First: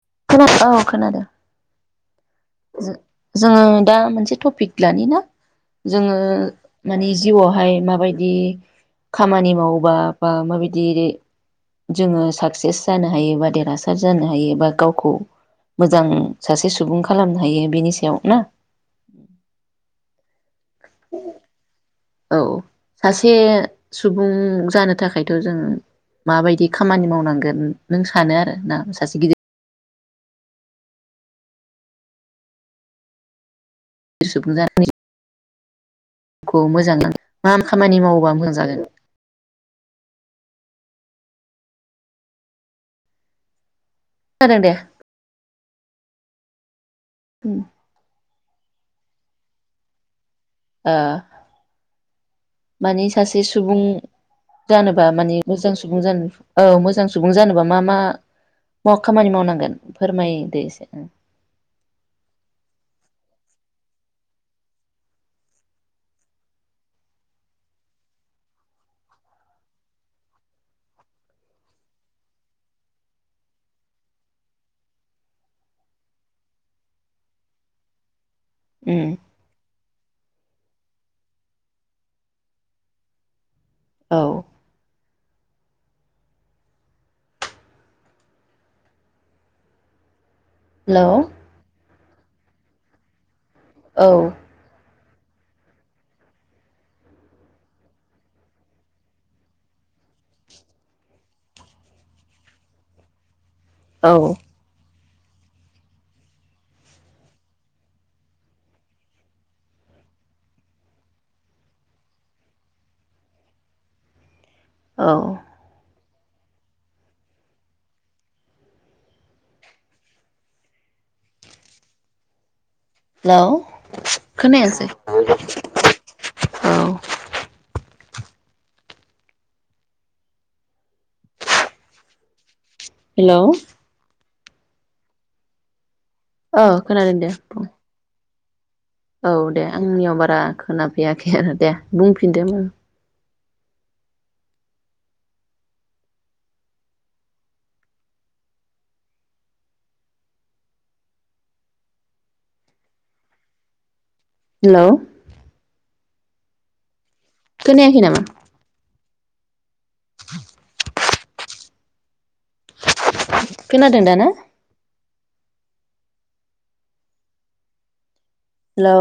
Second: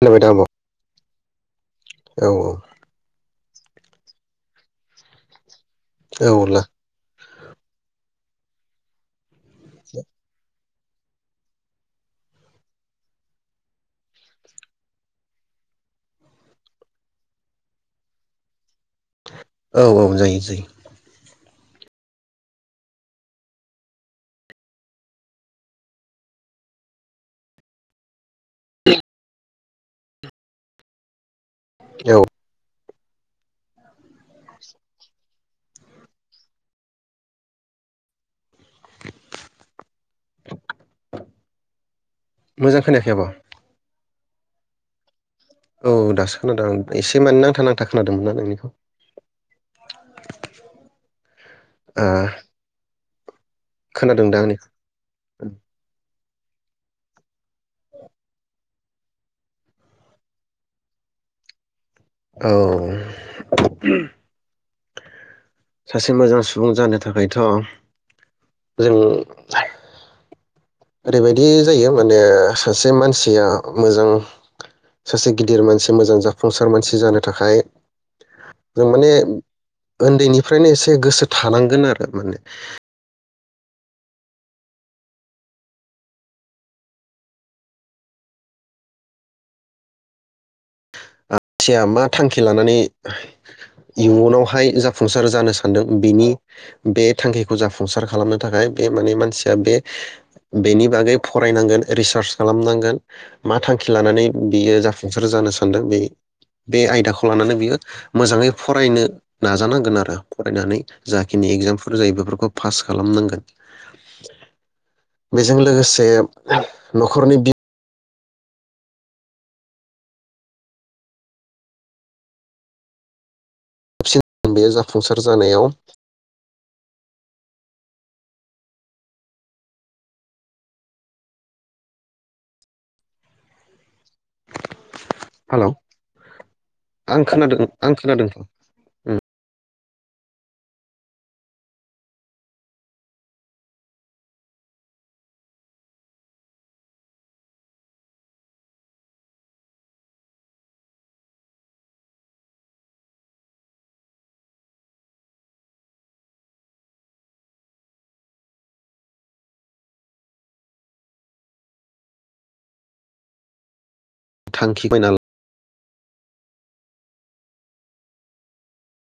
खोनाबाय दा आब' खोना औ खोनादों। औ जोङो दा मोनसे टपिक लानि ना? जोङो औ ला मानि जिउआवहाय माबायदि खामानि मावोबा बा माबाय दि जोङो साकसेस जानो हायो बा देरहासार जानो हायो बा गावखौ मोजां सासे सुबुं खा खालामनो हायो बेनि सायाव ना? औ औ जायो जायो। औ सासे सुबुं जानो थाखायथ' जों माबायदि खामानि मावनांगोन नों सानो आरो ना सासे गिदिर औ सुबुं जानाय खौ मोजाङ मा खामानि मावोबा मोजां जागोन मोजां खोनायाखै आब'। खोनादों दे औ दासो खोनादों। एसे माने नांथा नांथा खोनादोंमोन ना नोंनि ओ ओ [unintelligible] सासे से सुबुं खोनादों दा आंनिखौ जानोबा माने मोजां सुबुं जानो औ मोजां सुबुं जानोबा मा मा खामानि मावनांगोन फोरमायदो एसे ओं। औ सासे मोजां सुबुं जानो थाखायथ' जों ओरैबायदि जायो माने सासे मानसिया मोजां सासे गिदिर मानसि मोजां जाफुंसार मानसि जानो थाखाय जों उम माने उन्दैनिफ्रायनो एसे गोसो थानांगोन आरो माने। औ। हेलौ। मानसिया मा थांखि लानानै औ इयुनावहाय जा फुंसार जानो सानदों बेनि बे थांखिखौ जाफुंसार खालामनो थाखाय बे माने मानसिया बे बेनि बागै फरायनांगोन रिसार्च खालामनांगोन। मा थांखि लानानै औ बियो जाफु फुंसार जानो सा सानदों बे बे आयदाखौ लानानै बियो मोजाङै फरायनो नाजानांगोन आरो फरायनानै जाखिनि एकजामफोर जायो बेफोरखौ फास खालामनांगोन। औ बेजों लोगोसे न'खरनि बि हेलौ। [unintelligible] बेयो खोनायासै जाफुंसार जानायाव औ हेलौ। हेलौ। औ आं दे खोनादों बुं आं खोनादोंथ'। औ दे। आंनियाव बारा खोनाफैयाखै आरो दे बुंफिनदो ओमबाबो। हेलौ। खोनायाखै नामा? [inaudible] खोनादों दा ना? थांखिबायना हेलौ।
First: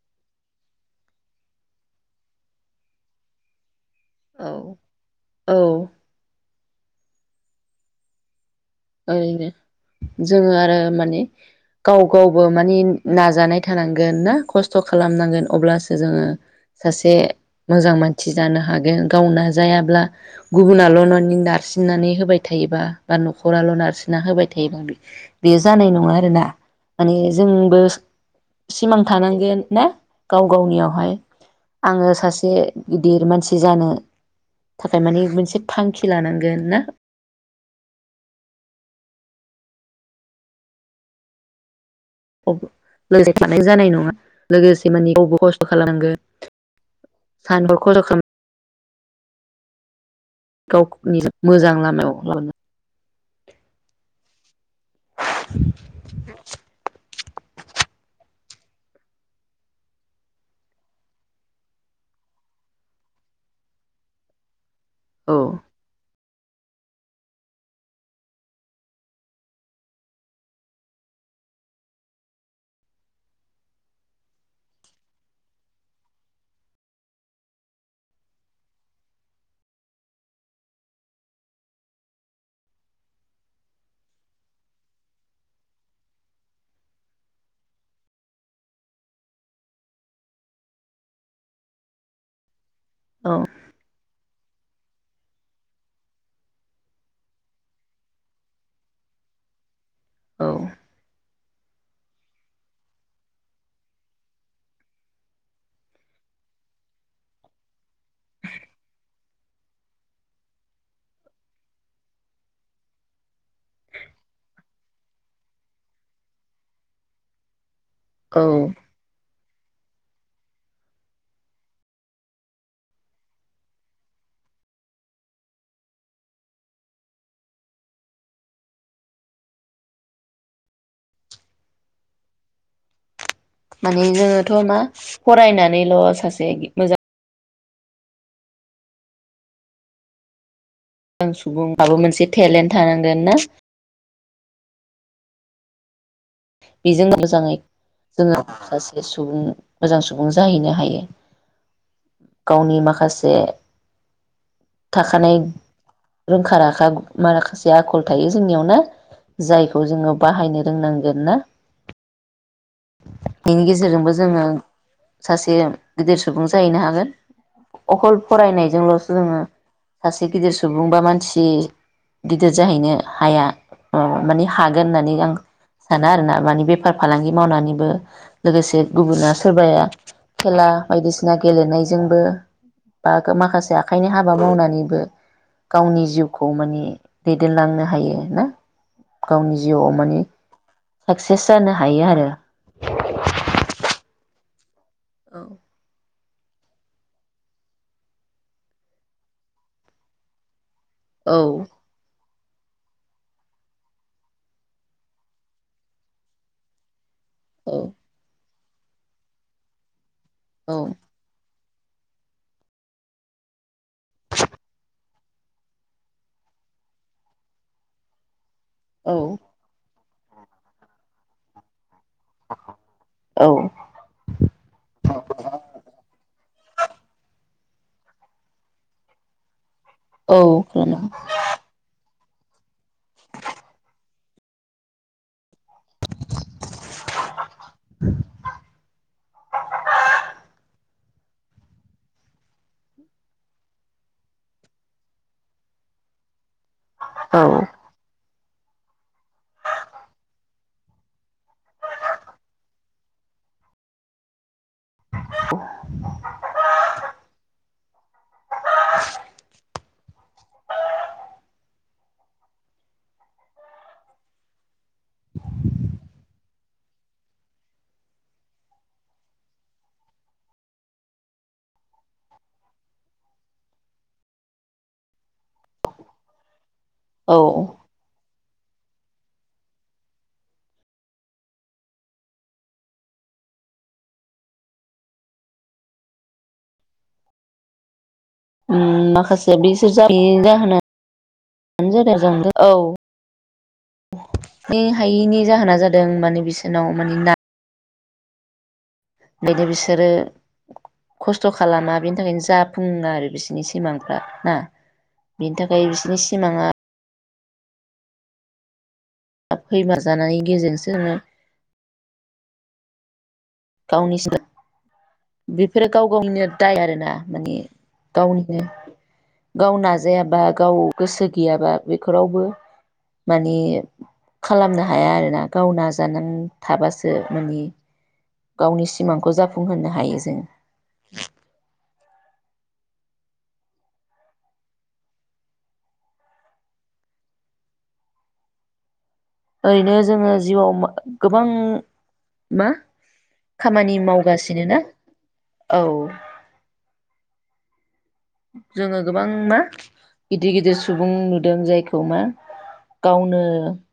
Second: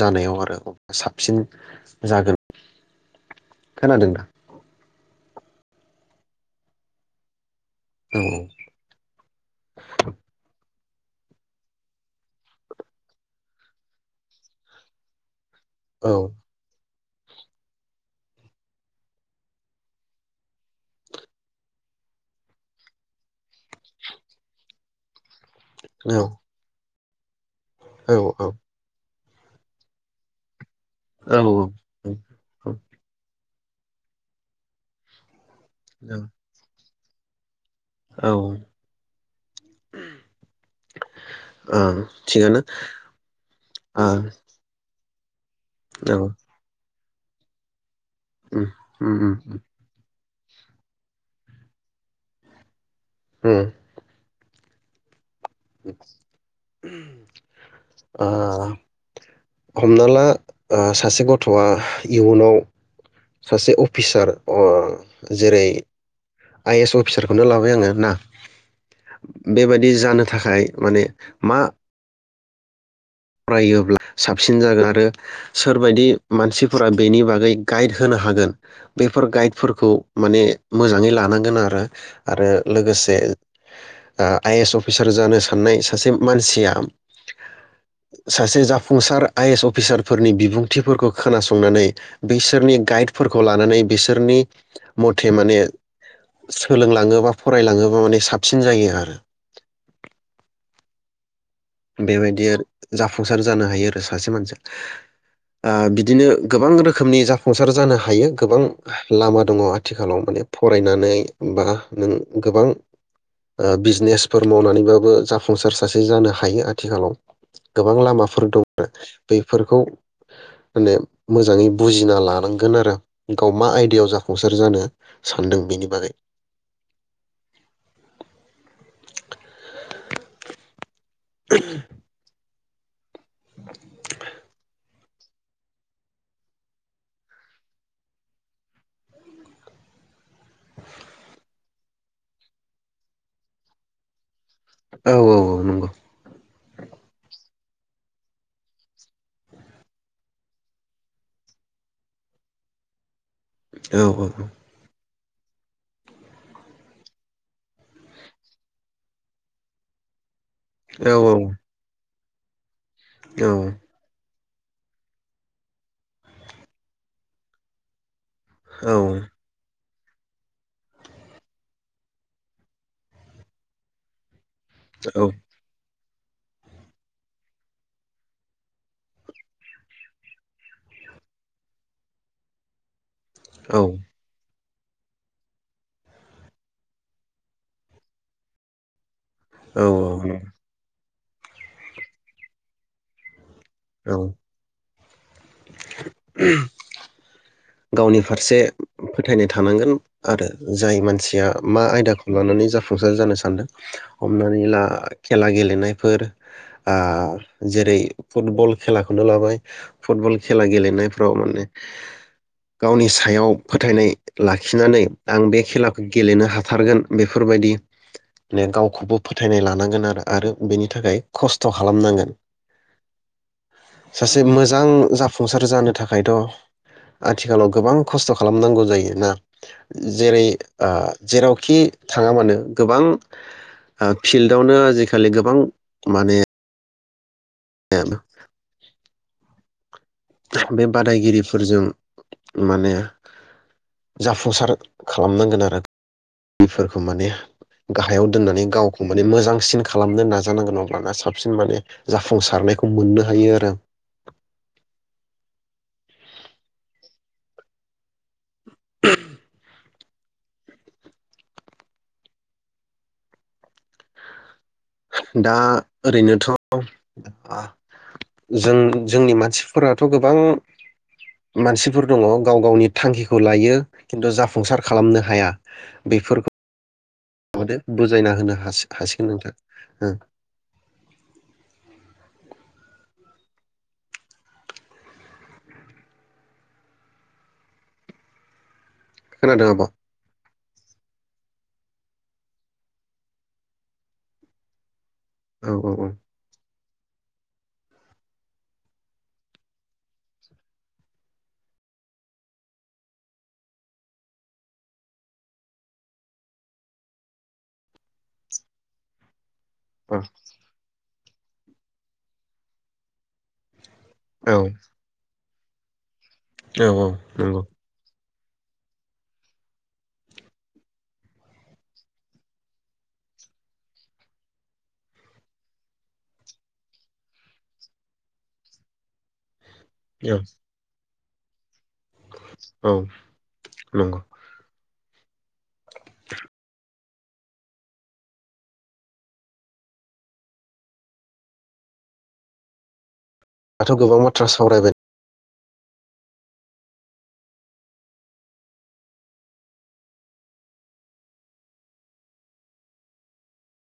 जानायाव आरो [unintelligible] साबसिन जागोन। खोनादों दा? औ औ। औ। ओरैनो जोङो आरो मा ने गाव गावबो माने नाजानाय थानांगोन ना? खस्थ' खालामनांगोन। अब्लासो जोङो सासे मोजां मानसि जानो हागोन। गाव नाजायाब्ला गुबुनाल' न' नारसिननानै होबाय थायोबा बा न' खराल' नारसिनना होबाय थायोबा बे बेयो जानाय नङा औ आरो ना। माने ज जोंबो सिमां थानांगोन ना गाव गावनियाव हाय औ आंङो सासे गिदिर मानसि जानो थाखाय माने मोनसे थांखि लानांगोन ना औ ओं औ लोगोसे थानाय जानाय नङा लोगोसे मानि बबो [inaudible] खालाम औ गोन साइान बखौल [inaudible] उम उम उम गावनि मोजां लामायाव लाबोनो उम ओ हमना ला सासे गथ'आ इयुनाव सासे अफिसार ओ औ जेरै आइ एस अफिसारखौनो लाबाय आङो ना बेबायदि जानो थाखाय माने मा फरायोब्ला साबसिन जागोन आरो सोरबायदि मानसिफोरा बेनि बागै गाइड होनो हागोन बेफोर गाइडफोरखौ माने मोजाङै लानांगोन आरो आरो लोगोसे ओ आइ एस अफिसार जानो साननाय सासे मानसिया सासे जाफुंसार आइएस अफिसारफोरनि बिबुंथिफोरखौ खोनासंनानै बैसोरनि औ गाइडफोरखौ लानानै बिसोरनि मथे माने सोलोंलाङोबा फरायलाङोबा माने साबसिन जायो आरो औ बेबायदि आरो जाफुंसार जानो हायो आरो सासे मानसिया बिदिनो गोबां रोखोमनि जाफुंसार जानो हायो गोबां लामा दङ आथिखालाव माने फरायनानै बा नों गोबां बिजनेसफोर मावनानैबाबो जाफुंसार सासे जानो हा हायो आथिखालाव गोबां औ लामाफोर दं बैफोरखौ माने मोजाङै बुजिना लानांगोन आरो गाव मा आयदायाव जाफुंसार जानो सानदों बेनि बागै [inaudible] माने जोङोथ' मा फरायनानैल' सासे मोजां सुबुं माबा मोनसे टेलेन्ट थानांगोन ना औ औ औ नंगौ बेजों मोजाङै जोङो सासे सुबुं मोजां सुबुं जाहैनो हायो गावनि माखासे औ औ थाखानाय रोंखा राखा माखासे आखल थायो जोंनियावनो जायखौ जोङो बाहायनो रोंनांगोन ना औ बेनि औ गेजेरजोंबो जोङो सासे गिदिर सुबुं जाहैनो हागोन अखल फरायनायजोंल'सो जोङो सासे गिदिर सुबुं बा मानसि गिदिर जाहैनो हाया औ माने हागोन होननानै आं सानो आरोना माने बेफार फालांगि मावनानैबो लोगोसे गुबुना सोरबाया खेला बायदिसिना गेलेनायजोंबो ओ माखासे आखाइनि हाबा मावनानै गावनि जिउखौ माने दैदेनलांनो हायो ना गावनि औ जिउआव माने साक्सेस जानो हायो आरो [inaudible] औ औ गावनि फारसे फोथायनाय थानांगोन आरो जाय मानसिया औ मा आयदाखौ लानानै जाफुंसार जानो सानदों हमनानै ला खेला गेलेनायफोर ओ औ औ जेरै फुटबल खेलाखौनो लाबाय फुटबल खेला गेलेनायफ्राव माने गावनि सायाव फोथायनाय लाखिनानै आं बे खेलाखौ गेलेनो हाथारगोन बेफोरबायदि बे औ गावखौबो फोथायनाय लानांगोन आरो आरो बेनि थाखाय खस्थ' खालामनांगोन सासे मोजां जाफुंसार जानो थाखायथ' आथिखालाव गोबां खस्थ' खालामनांगौ जायोना जेरै ओ औ जेरावखि थाङा मानो गोबां ओ फिल्डआवनो आजिखालि गोबां माने [unintelligible] बे बादायगिरिफोरजों माने जाफुंसार खालामनांगोन आरो दैफोरखौ माने औ गाहायाव दोन्नानै गावखौ माने मोजांसिन खालामनो नाजानांगोन अब्लाना साबसिन माने जाफुंसारनायखौ मोननो हायो आरो [inaudible] दा ओरैनोथ' ओ जों जोंनि मानसिफोराथ' गोबां मानसिफोर दङ गाव गावनि थांखिखौ लायो खिन्थु जाफुंसार खालामनो हाया बेफोरख औ [unintelligible] बुजायना होनो हा हासि-हासिगोन नोंथां ओं उम माखासेया खोनादों आब' औ बिसोर [unintelligible] जाहोना [unintelligible] औ इ हायैनि औ जाहोना जादों माने बिस नाव माने ना [unintelligible] बिसोरो खस्थ' खालामा बिनि थाखायनो जाफुङा आरो बिसोरनि सिमांफ्रा ना बिनि थाखाय बिसोरनि सिमाङा [unintelligible] गावनि औ [unintelligible] बेफोरो गाव वनिनो दाय औ आरो ना माने नंगौ गावनिनो गाव नाजायाबा गाव गोसो गैयाबा बेखौ रावबो माने खालामनो हाया आरोना गाव नाजानां थाबासो माने गावनि सिमांखौ जा फुंहोनो हायो जों। औ नंगौ [inaudible] ओरैनो जोङो जिउआव गोबां मा खामानि दाथ' गोबां बाथ्रा मावगासिनो ना सावरायबाय औ जोङो गोबां मा गिदिर गिदिर सुबुं नुदों जायखौ मा गावनो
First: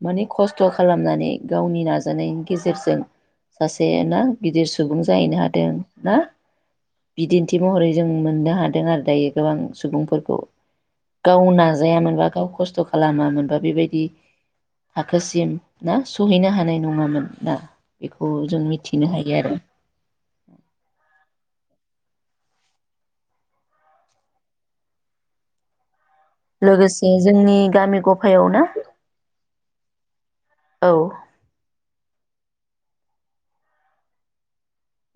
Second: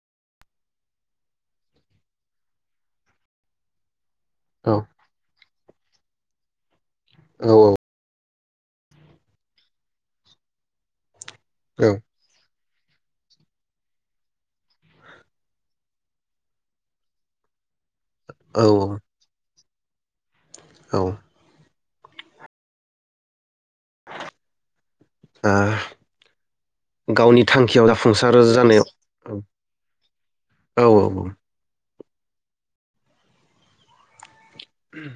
माने खस्थ' खालामनानै गावनि नाजानायनि गेजेरजों सासे ना गिदिर औ सुबुं जाहैनो हादों ना औ औ बिदिन्थि महरै जों मोननो हादों आरो दायो गोबां सुबुंफोरखौ गाव औ नाजायामोनब गाव खस्थ' खालामामोन बा बेबायदि थाखोसिम ना सहैनो हानाय नङामोन ना बेखौ जों औ मिथिनो हायो आरो औ आ लोगोसे जोंनि गामि जाफुंसार गफायाव ना जानायाव औ औ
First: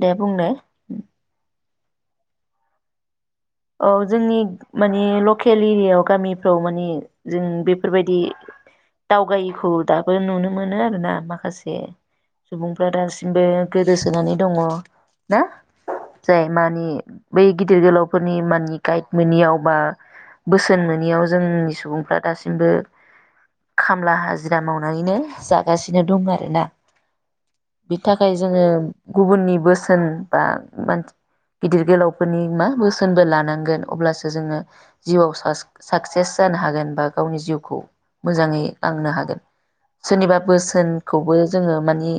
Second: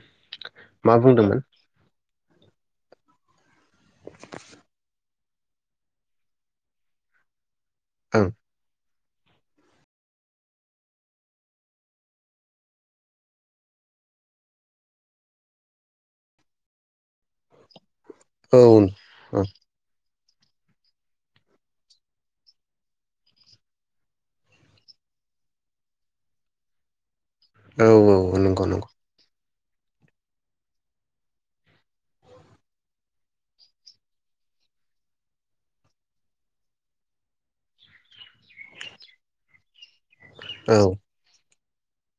दे बुंनाय मा बुंदोंमोन? औ जोंनि मानि लग केल एरियायाव गामिफ्राव माने जों बे बेफोरबायदि। ओं दावगायिखौ दाबो नुनो मोनो आरोना माखासे सुबुंफ्रा दासिमबो गोदोसोनानै दङ ना जाय मानि बै गिदिर गोलाव फोरनि औ मानि गाइड मोनियाव बा बोसोन मोनियाव जोंनि सुबुंफ्रा दासिमबो खामला हाजिरा मावनानैनो जागासिनो दं आरोना। औ बिनि औ थाखाय औ जोङो नंगौ नंगौ गुबुननि-' बोसोन बा मानस गिदिर गोलावफोरनि मा बोस सोनबो लानांगोन अब्लासो जोङो जिउआव सास्क साक्सेस जानो हागोन बा गावनि जिउखौ मोजाङै लांनो हागोन। सोरनिबा औ बोसोनखौबो जोङो माने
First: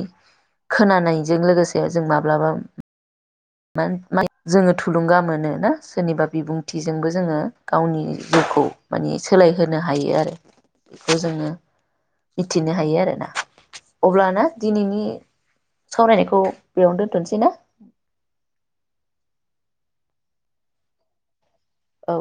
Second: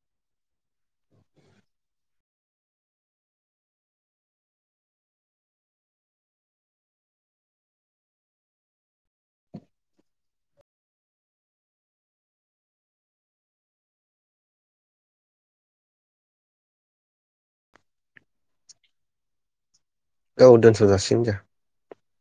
खोनानायजों लोगोसे जों माब्लाबाम मा जोङो थुलुंगा मोनो ना? सोनिबा बिबुंथिजोंबो जोङो गावनि जिउखौ माने सोलायहोनो हायो आरो बेखौ जोङो मिथिनो हायो आरोना अब्लाना दिनैनि सावरायनायखौ बेयावनो दोन्थ'नोसै ना? औ दोनथ' जाासिनो दे। औ।